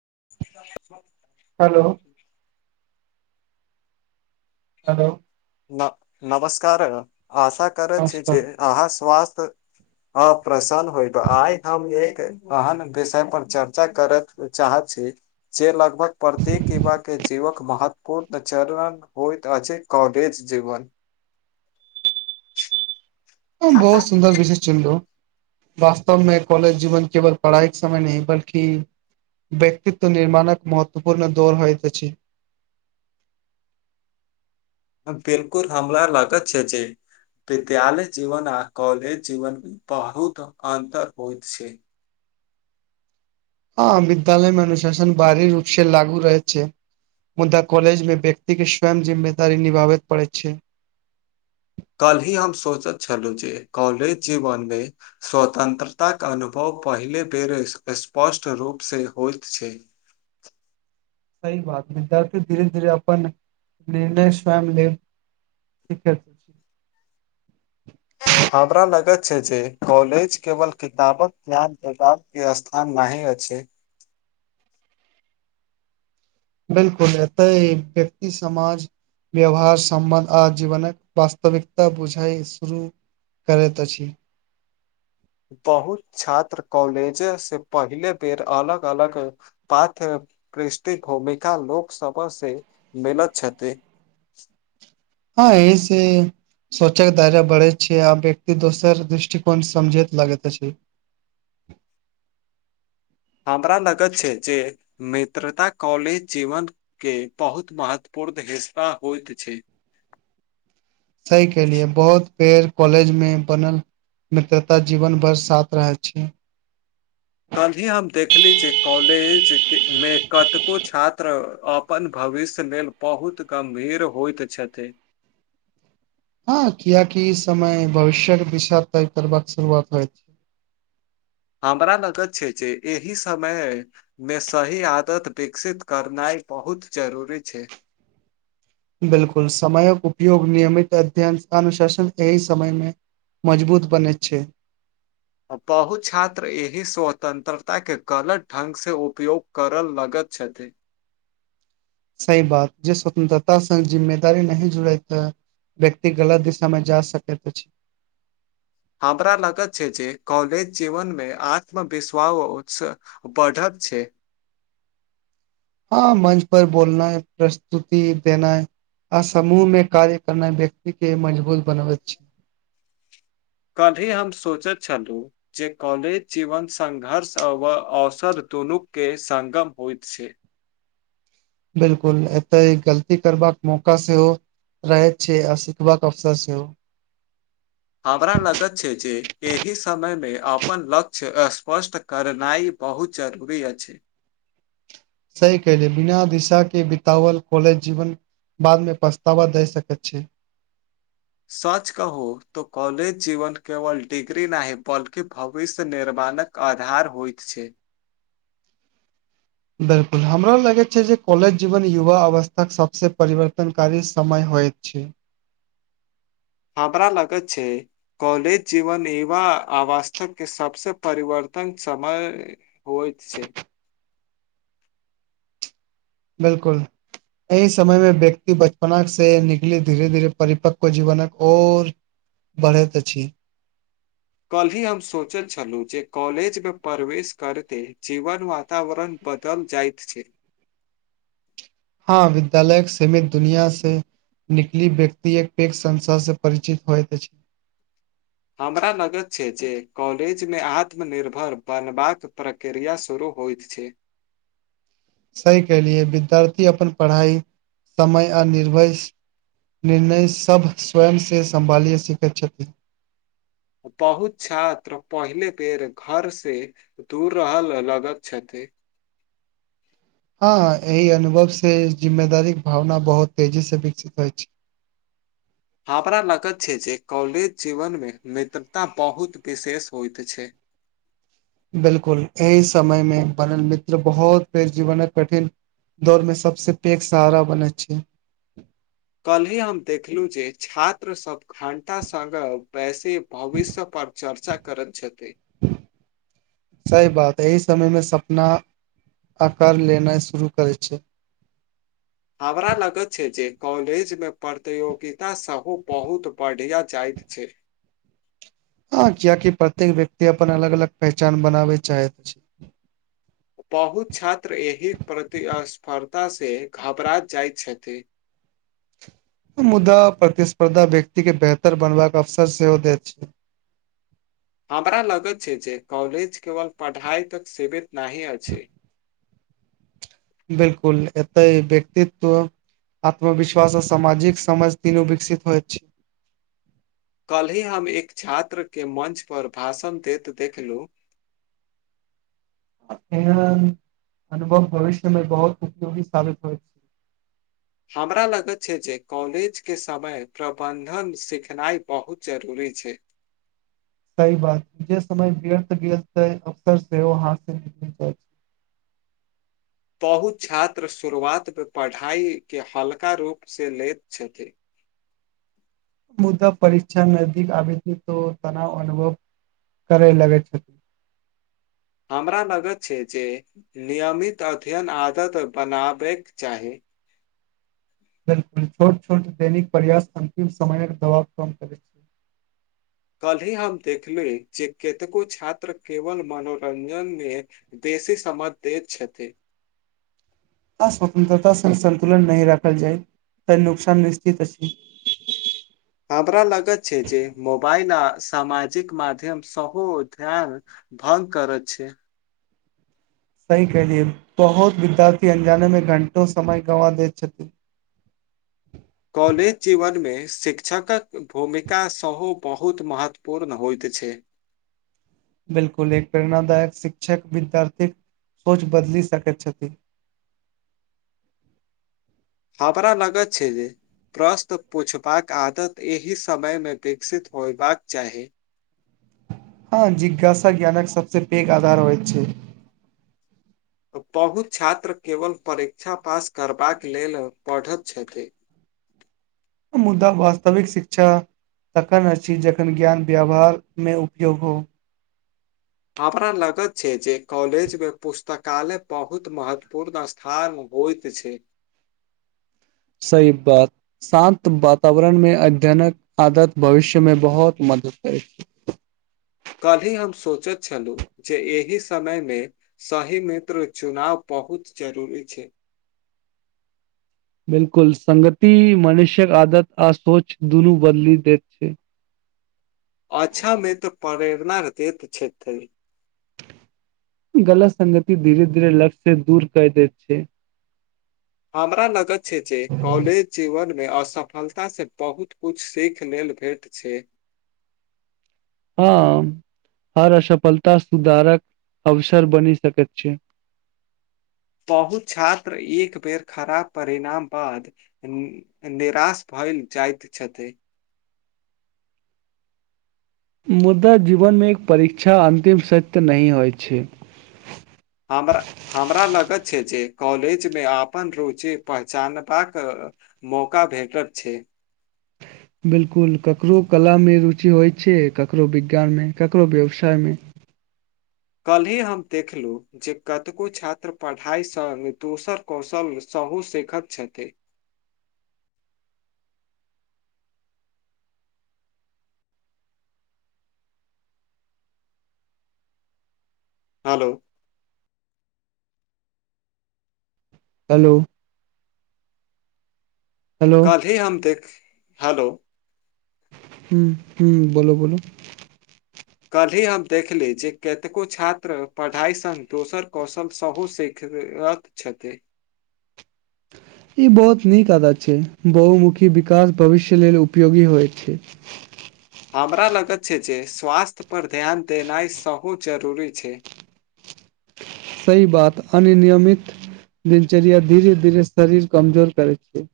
[inaudible] Hello hello न नमस्कार आशा करैत छी नमस्कार जे अहाँ स्वास्थ [inaudible] ह प्रसन्न होय आहे ठम एक अहन विषय पर चर्चा करत चाह छी जे लगभग प्रतेक इवा के जीवक महत्वपूर्ण चरण होइत अछि कॉलेज जीवन बहुत सुन्दर विषय चुनलु वास्तवमे कॉलेज जीवन केवल पढ़ाई के समय नहि बल्कि व्यक्तित्व निर्माणक महत्वपूर्ण दौड़ होइत अछि बिल्कुल हमरा लागत छै जे विद्यालय जीवन आ कॉलेज जीवन बहुत अन्तर होइत छै हँ विद्यालय मे अनुशासन बारी रूपसे लागू रहै छै मुदा कॉलेज मे व्यक्ति के स्वयं जिम्मेदारी निभाबे के पड़ै छै [inaudible] कल ही हम सोचै छलहुँ जे कॉलेज जीवनमे स्वतंत्रताक अनुभव पहिल बेेर स्पष्ट रूप से होइत छै सही बात हैय विद्यार्थी धीरे धीरे अपन निर्णय स्वयं लेब सिखैत अछि [inaudible] हमरा लगैत छै जे कॉलेज केवल किताबक ध्यान देबा के स्थान नही अछि [inaudible] बिल्कुल एतऽ व्यक्ति समाज व्यवहार समबन्ध आ जीवनक वास्तविकता बुझाइ शुरू करैत अछि [inaudible] बहुत छात्र कॉलेज से पहिले बेर अलग अलग पाथ क्रस्टि भूमिका लोकसभा से मिलत छथि हँ एहि से सोंचैत आगां बढ़ैत छिय आ व्यक्ति दोसर दृष्टिकोण समझैत लागैत अछि [inaudible] हमरा लगैत छै जे मित्रता कॉलेज जीवन के बहुत महत्वपूर्ण पूर्द हिस्सा होइत छै सही कहलियै बहुत बेर कॉलेज मे बनल मित्रता जीवन भर साथ रहैय छै [inaudible] कल्हिये हम देखली जे कॉलेज मे कतेको छात्र अपन भव भविष्य लेल बहुत गंभीर होइत छथिन हँ कियाकि ई समय भविष्यक दिशा तय करबाक शुरुआत होइछ [inaudible] हमरा लगत छै जे एहि समयमे सही आदत विकसित करनाइ बहुत जरूरी छै बिलकुल समयक उपयोग नियमित अध्ययन अनुशासन एहि समयमे मजबूत बनैत छै बहुत छात्र एहि स्वतन्त्रताकेँ गलत ढंग सँ उपयोग करय लगैत छथि सही बात जँ स्वतंत्रताक संग जिम्मेदारी नहि जुड़ैत व्यक्ति गलत दिशामे जा सकैत अछि [inaudible] हमरा लगैत छै जे कॉलेज जीवनमे आत्मविश्वास उसा बढ़ैत छै हँ मंच पर बोलनाइ प्रस्तुति देनाइ आ समूहमे कार्य करनाइ व्यक्तिकेँ मजबूत बनबैत छै [inaudible] तभी हम सोचैत छलहुँ जे कॉलेज जीवन संघर्ष अवसर दुनू केँ संगम होइत छै बिलकुल एतऽ एक गलती करबाक मौका सेहो रहैत छै आ सीखबाक अवसर सेहो हमरा लगैत छै जे एहि समयमे अपन लक्ष्य स्पष्ट करनाइ बहुत जरूरी अछि सही कहलियै बिना दिशा के बिताबल कॉलेज जीवन बादमे पछतावा दऽ सकैत छै सच कहू त कॉलेज जीवन केवल डिग्री नहि बल्कि भविष्य निर्माण क आधार होइत छै बिल्कुल हमरा लगैत छै जे कॉलेज जीवन युवा अवस्थाक सबसँ परिवर्तनकारी समय होइत छै हमरा लगैत छै कॉलेज जीवन युवा अवस्थाक सबसँ परिवर्तन नक समय होइत छै बिलकुल एहि समयमे व्यक्ति बचपनासँ निकलैत धीेरे-धीरे परिपक्क जीवनक ओर बढ़ैत अछि कल्हि हम सोंचैत छलहुँ जे कॉलेजमे प्रवेश करिते जीवनक वातावरण बदल जाइत छै हँ विद्यालयक सीमित दुनियांसँ निकलि व्यक्ति एत्तेक संशयसँ परिचित होइत अछि हमरा लगैत छै जे कॉलेजमे आत्मनिर्भर बनबाक प्रक्रिया शुरू होइत छै सही कहलिये विद्यार्थी अपन पढ़ाइ समय आ निर्भय निर्णय सभ स्वयं से सम्भालि सिखैत छथि बहुत छात्र पहिले बेर घर से दूर रहल लगैत छथिन ई हँ एहि अनुभव से जिम्मेदारीके भावना बहुत तेजीसँ विकसित होइ छै [inaudible] हमरा लगत छै जे कॉलेज जीवनमे मित्रता बहुत विशेष होइत छै [inaudible] बिलकुल एहि समय मे बनल मित्र बहुत बेर जीवनक कठिन दौड़मे सबसँ पैघ सहारा बनै छै कल्हि हम देखलहुँ जे छात्र सभ घंटा संग बैसी भविष्य पर चर्चा करैत छथि सही बात है ई तब ओहिमे सपना आकार लेनाइ शुरू करैत छै हमरा लगैत छै जे कॉलेजमे प्रतियोगिता सेहो बहुत बढ़िया जाइत छै हँ कियाकी प्रत्येक व्यक्ति अपन अलग अलग पहचान बनाबै चाहैत छै बहुत छात्र एहि प्रतिस्पर्धासँ घबरा जाइत छथि [inaudible] मुदा प्रतिस्पर्धा व्यक्ति के बेहतर बनबाक अवसर सेहो दैत छै [inaudible] हमरा लगत छै जे कॉलेज केवल पढ़ाई तक सिमीत नहि अछि बिलकुल एतऽहि व्यक्तित्व आत्मविश्वास आ सामाजिक समाज तिनू विकसित होयत छै [inaudible] कल्हि हम एक छात्रके मंच पर भाषण दैत देखलूँ [inaudible] अ अनुभव भविष्यमे बहुत उपयोगी साबित होइ छै हमरा लगैत छै जे कॉलेज के समय प्रबंधन सिखनाइ बहुत जरूरी छै सहि बात जे समय व्यर्थ गेल तै अवसर सेहो हाथ से निकल जाइ छै [inaudible] बहुत छात्र शुरुआतमे पढ़ाइके हल्का रूपसँ लैत छथिन मुदा परीक्षा नजदीक आबै छै तो तनाव अनुभव करै लगै छथिन हमरा लगैत छै जे नियमित अध्ययन आदत बनाबैक चाही बिलकुल छोट छोट दैनिक प्रयास अन्तिम समयक दबाव कम करैत कल्हि हम देखली जे केतको छात्र केवल मनोरंजन मे दे बेसी समय दैत छथि आ स्वतन्त्रता संग संतुलन नहि रखल जाइ तऽ नुकसान निश्चित अछि [inaudible] हमरा लगैत छै जे मोबाइल आ सामजिक माध्यम सहो ध्यान भंग करैत छै सही कहलियै बहुत विद्यार्थी अनजानेमे घंटों समय गवाँ दैत छथि [inaudible] कॉलेज जीवनमे शिक्षकक भूमिका सेहो बहुत महत्वपूर्ण होइत छै बिलकुल एक प्रेरणादायक शिक्षक विद्यार्थीक सोच बदली सकैत छथि हमरा लगैत छै जे प्रश्न पुछबाक आदत एहि समयमे विकसित होयबाक चाही हँ जिज्ञासा ज्ञानक सबसे पैघ आधार होइत छै बहुत छात्र केवल परीक्षा पास करबाक लेल पढ़ैत छथि [inaudible] मुद्दा वास्तविक शिक्षा तखन अछि जखन ज्ञान व्यवहारमे उपयोग हो [inaudible] हमरा लगत छै जे कॉलेजमे पुस्तकालय बहुत महत्वपूर्ण स्थान होइत छै सही बात शान्त वातावरण मे अध्ययनक आदत भविष्यमे बहुत मह [inaudible] [inaudible] कल्हि हम सोचैत छलहुँ जे एहि समयमे सही मित्र चुनाव बहुत जरूरी छै बिलकुल संगति मनुष्यक आदत आ सोच दुनू बदलि देैत छै अच्छा मित्र प्रेरणा रतित छथि गलत सगति धीरे धीरे लक्ष्य से दूर कऽ दैत छै हमरा लगेत छै कॉलज जीवन मे असफलता से बहुत कुछ सीखऽ लेल भेट छै हम हर असफलता सुधारक अवसर बनि सकैत छै [inaudible] बहुत छात्र एक बेर खराब परिणाम बाद निराश भऽ भइल जाइत छथि मुदा जीवनमे एक परीक्षा अन्तिम सत्य नहि होइत छै हमरा लगत छै जे कॉलेजमे आपन रुचि पहचानबाक मौका भेटत छै बिलकुल ककरो कला मे रुचि होइत छै ककरो विज्ञानमे ककरो व्यवसायमे [inaudible] कल्हि हम देखलहुँ जे कतको छात्र पढ़ाइसँ दोसर कौशलसँ बहुत सिखत छथि। हेलो हेलो हेलो काल्हि हम देख हलो हु हु बोलो बोलो कल्हि हम देखली जे कतेको छात्र पढ़ाई संग दोसर कौशल सेहो सीख रथ छथि ई बहुत नीक आदत छै बहुमुखी विकास भविष्य लेल उपयोगी होइ छै [inaudible] हमरा लगत छै जे स्वास्थ्य पर ध्यन देनाइ सहु जरूरी छै [inaudible] सही बात अन्य नियमित दिनचर्या धीरे धीरे शरीर कमजोर करै छै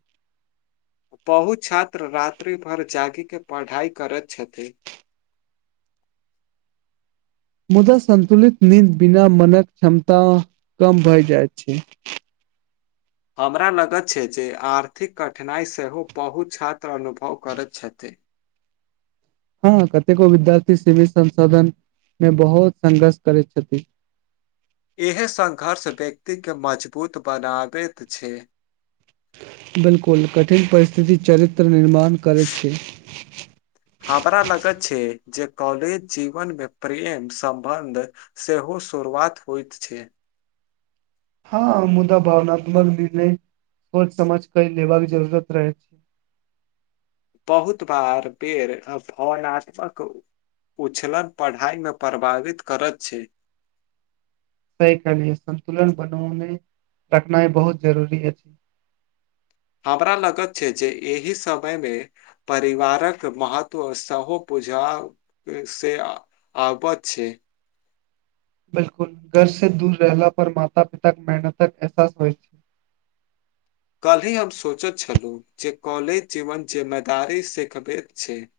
[inaudible] बहुत छात्र रात्रि भर जागी के पढ़ाई करैत छथि [inaudible] मुदा संन्तुलित निंद बिना मनक क्षमता कम भए जाइत छै हमरा लगत छै जे आर्थिक कठिनाइ सेहो बहुत छात्र अनुभव करैत छथि [inaudible] हँ कतेको विद्यार्थी सीमित संसाधन में बहुत संघर्ष करैत छथि इहे संघर्ष व्यक्तिके मजबूत बनाबैत छै बिलकुल कठिन परिस्थिति चरित्र निर्माण करैत छै हमरा लगत छै जे कॉलेज जिवन में प्रेम संबंध सेहो शुरुआत होइत छै हँ मुदा भावनात्मक निर्णय को समाज कई लेबाक जरूरत रहै छै बहुत बार बेेर अभावनात्मक उछलन पढ़ाई मे प्रभावित करैत छै सही कहलीय संन्तुलन बनने रखनाय बहुत जरूरी अछि [inaudible] हमरा लगत छै जे एहि समय मे परिवारक महत्व सेहो प बुझा से आबत छै बिलकुल घर से दूर रहला पर माता पिता के मेहनतक एहसास होइ छै [inaudible] कल्हि हम सोचैत छलहुँ जे कॉलेज जीवन जिमेदारी सिखबैत छै [inaudible]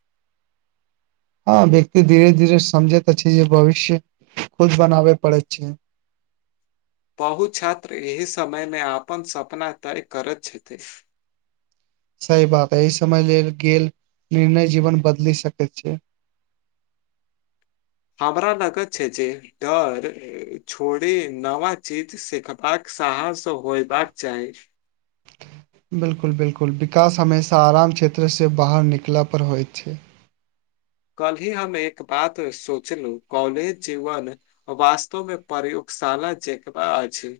हँ व्यक्ति धीरे धीरे समझैत अछि छै जे भविष्य खुद बनाबे पड़ैत छै [inaudible] बहु छात्र एहि समयमे अपन सपना तय करैत छथिन सही बात एहि समय लेल गेल निर्णय जीवन बदलि सकैत छै [inaudible] हमरा लगत छै जे डर छोड़े नवा चीज सिखबाक साहस होयबाक चाही बिलकुल बिलकुल विकास हमेशा आराम क्षेत्र से बाहर निकला पर होइत छै [inaudible] कल ही हम एक बात सोचलू कॉलेज जीवन वास्तवमे प्रयुक्त साला चेेकबा अछि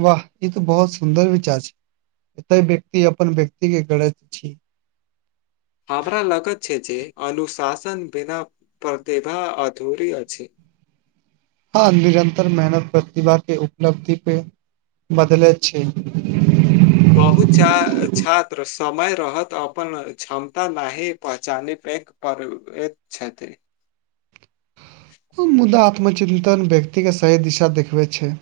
वाह ई तो बहुत सुन्दर विचार छै एतय व्यक्ति अपन व्यक्तिके गढ़ैत छी हमरा लगत छै जे अनुशासन बिना प्रतिभा अधूरी अछि [inaudible] हँ निरन्तर मेहनत प्रतिभा के उपलब्धि पे बदलैत छै बहुत चा छात्र समय रहत अपन क्षमता नाहि पहचाने प एक पर्व एक छथि ओ मुदा आत्मचिन्तन व्यक्तिके सही दिशा देखबैत छै